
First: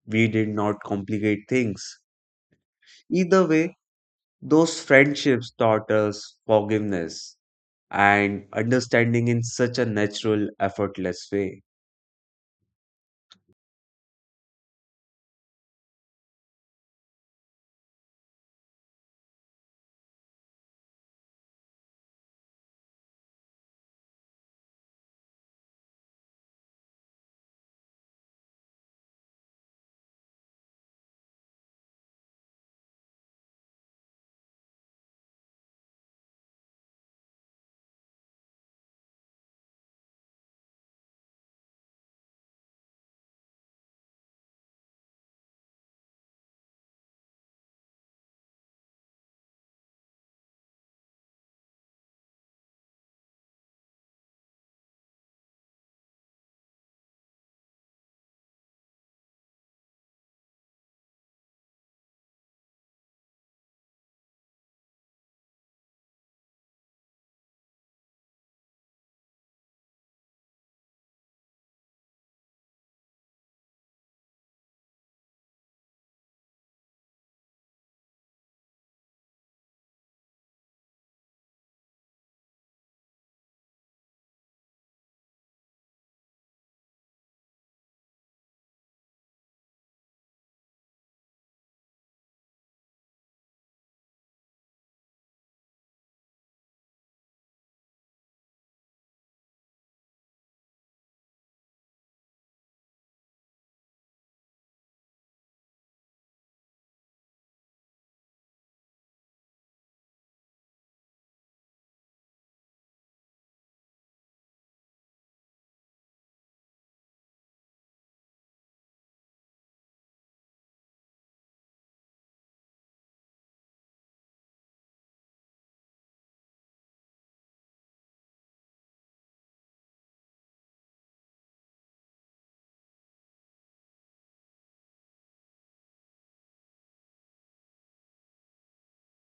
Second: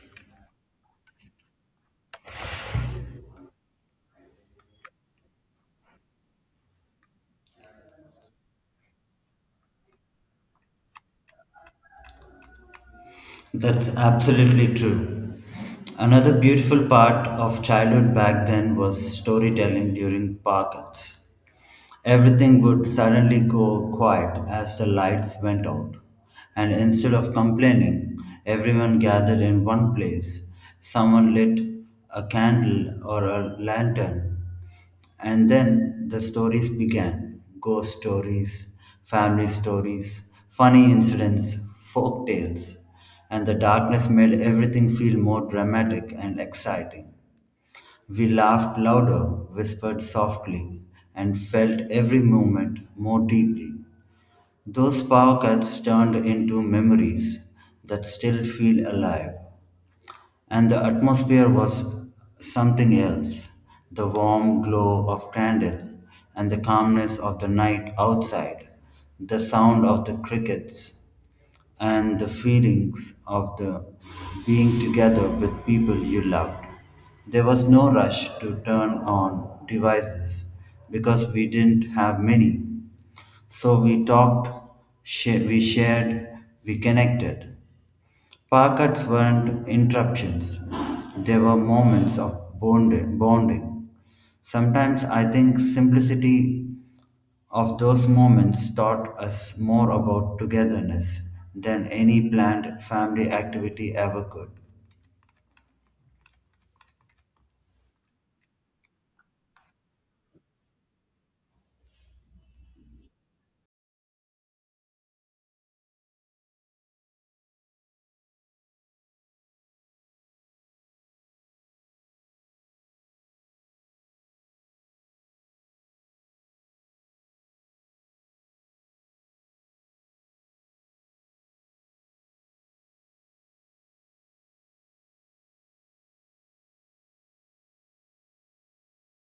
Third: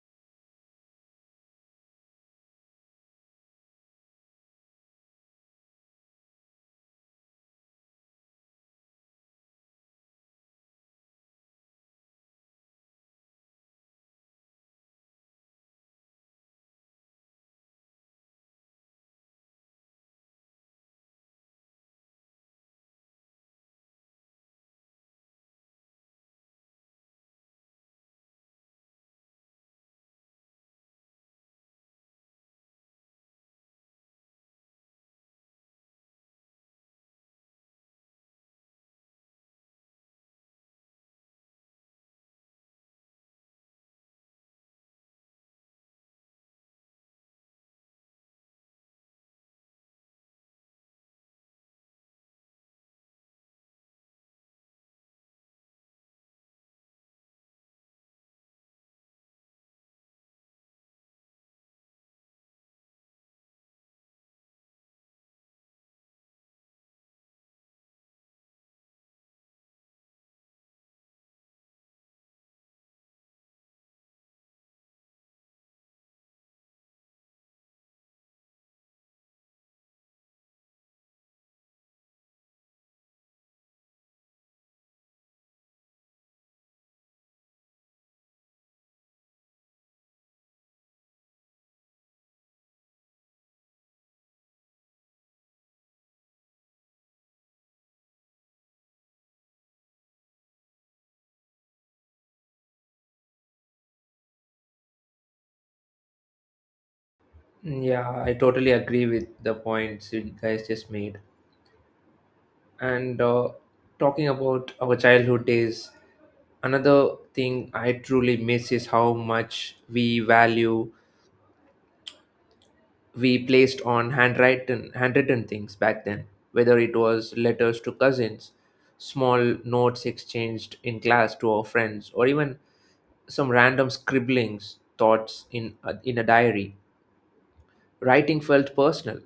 We did not complicate things. Either way, those friendships taught us forgiveness and understanding in such a natural, effortless way.
That's absolutely true. Another beautiful part of childhood back then was storytelling during parkets. Everything would suddenly go quiet as the lights went out, and instead of complaining, everyone gathered in one place. Someone lit a candle or a lantern, and then the stories began ghost stories, family stories, funny incidents, folk tales, and the darkness made everything feel more dramatic and exciting. We laughed louder, whispered softly, and felt every moment more deeply. Those pockets turned into memories that still feel alive, and the atmosphere was something else the warm glow of candle and the calmness of the night outside, the sound of the crickets and the feelings of the being together with people you loved. There was no rush to turn on devices because we didn't have many. So we talked, sh- we shared, we connected. Parkouts weren't interruptions, they were moments of bond- bonding. Sometimes I think simplicity of those moments taught us more about togetherness than any planned family activity ever could.
Yeah, I totally agree with the points you guys just made. And uh, talking about our childhood days, another thing I truly miss is how much we value we placed on handwritten handwritten things back then. Whether it was letters to cousins, small notes exchanged in class to our friends, or even some random scribblings, thoughts in a, in a diary. Writing felt personal.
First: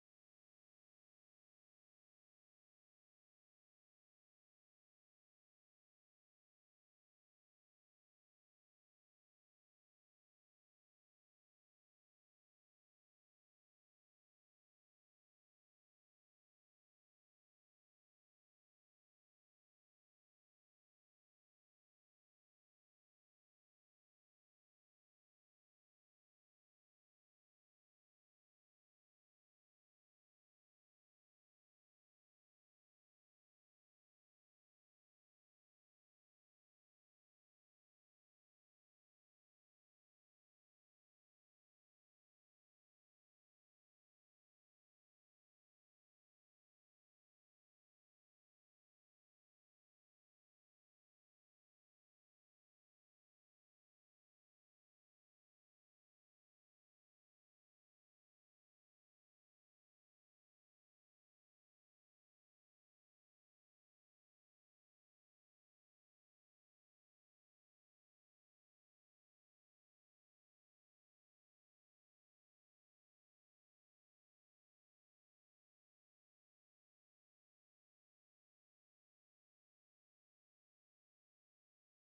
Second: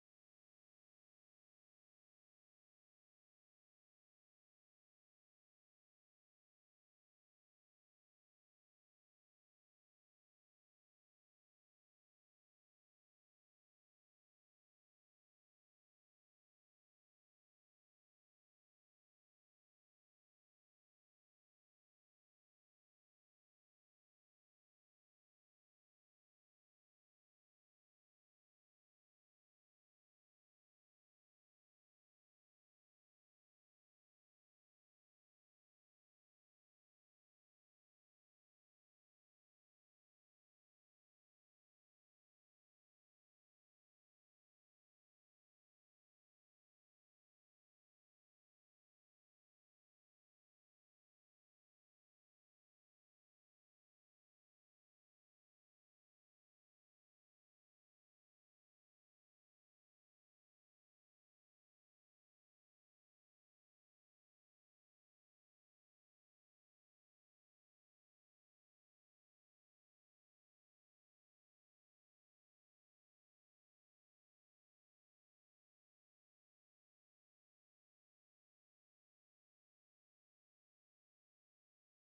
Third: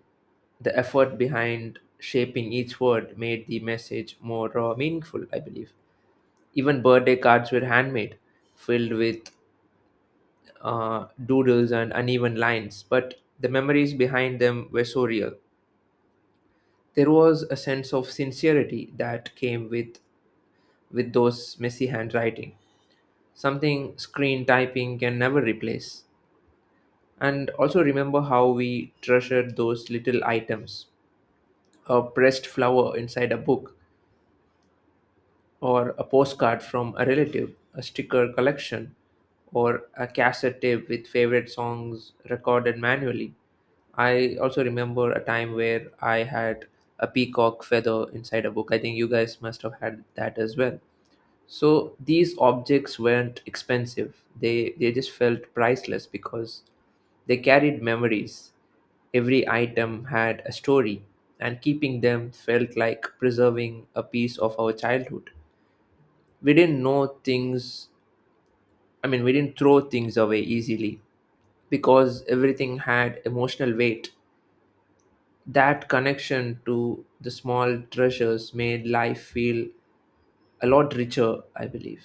The effort behind shaping each word made the message more uh, meaningful, I believe. Even birthday cards were handmade, filled with uh, doodles and uneven lines, but the memories behind them were so real. There was a sense of sincerity that came with with those messy handwriting, something screen typing can never replace. And also remember how we treasured those little items, a pressed flower inside a book, or a postcard from a relative, a sticker collection, or a cassette tape with favorite songs recorded manually. I also remember a time where I had a peacock feather inside a book. I think you guys must have had that as well. So these objects weren't expensive. They they just felt priceless because they carried memories. Every item had a story, and keeping them felt like preserving a piece of our childhood. We didn't know things, I mean, we didn't throw things away easily because everything had emotional weight. That connection to the small treasures made life feel a lot richer, I believe.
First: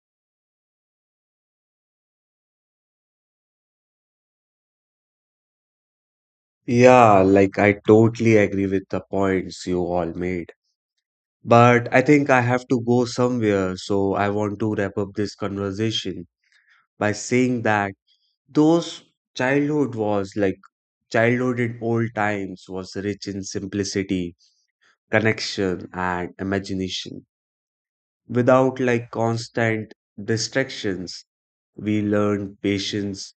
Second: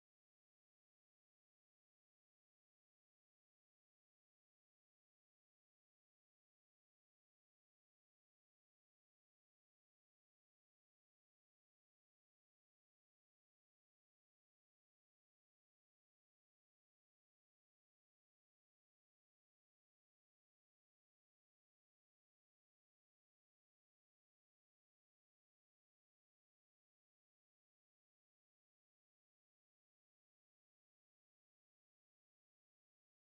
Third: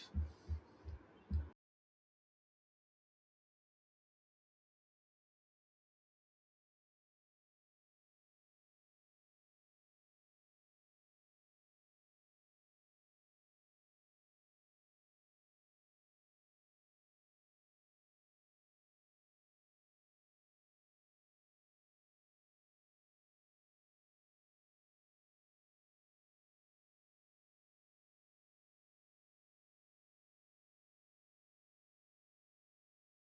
Yeah, like I totally agree with the points you all made. But I think I have to go somewhere, so I want to wrap up this conversation by saying that those childhood was like childhood in old times was rich in simplicity, connection, and imagination. Without like constant distractions, we learned patience,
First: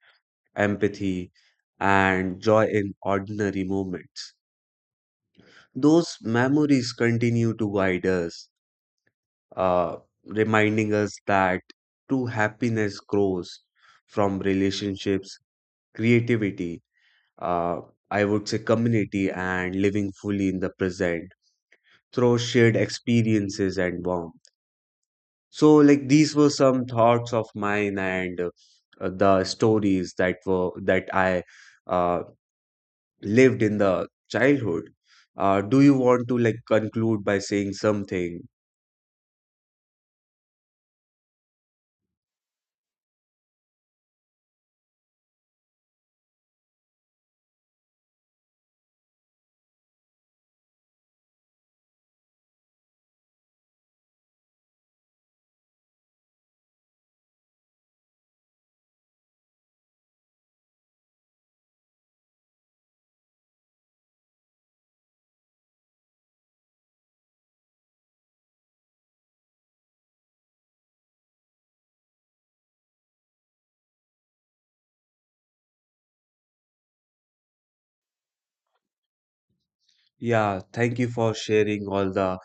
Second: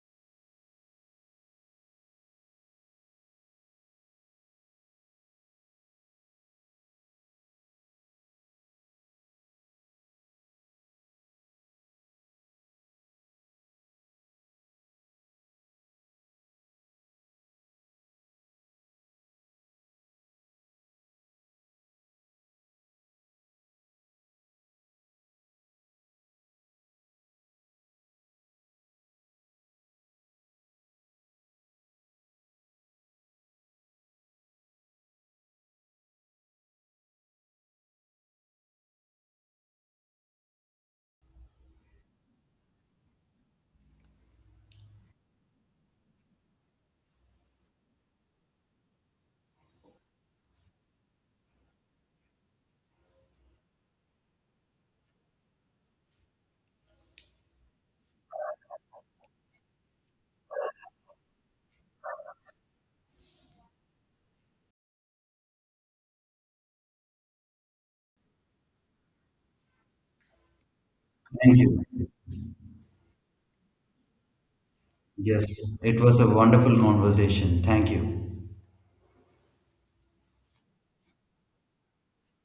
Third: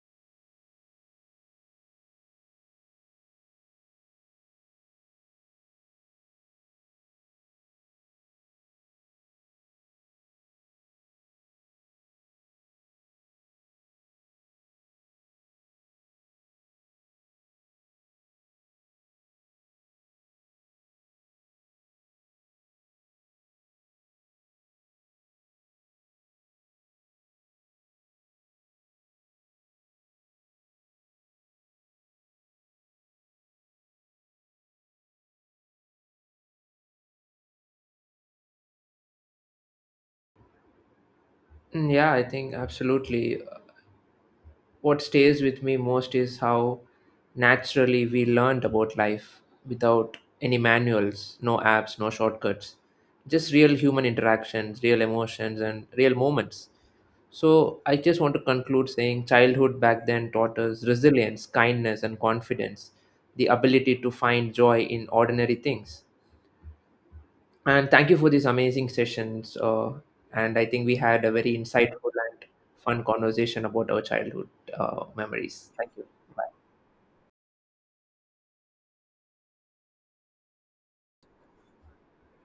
empathy, and joy in ordinary moments. Those memories continue to guide us, uh, reminding us that true happiness grows from relationships, creativity, uh, I would say community, and living fully in the present through shared experiences and warmth. So, like these were some thoughts of mine and uh, the stories that were that I uh, lived in the childhood. Uh, do you want to like conclude by saying something?
Mm, Yeah, I think absolutely. What stays with me most is how naturally we learned about life without any manuals, no apps, no shortcuts, just real human interactions, real emotions, and real moments. So, I just want to conclude saying childhood back then taught us resilience, kindness, and confidence, the ability to find joy in ordinary things. And thank you for these amazing sessions. Uh, and I think we had a very
Thank you.
insightful and fun conversation about our childhood uh, memories.
Yes,
Thank
it
you.
was a wonderful conversation. Thank you.
Yeah, thank you for sharing all the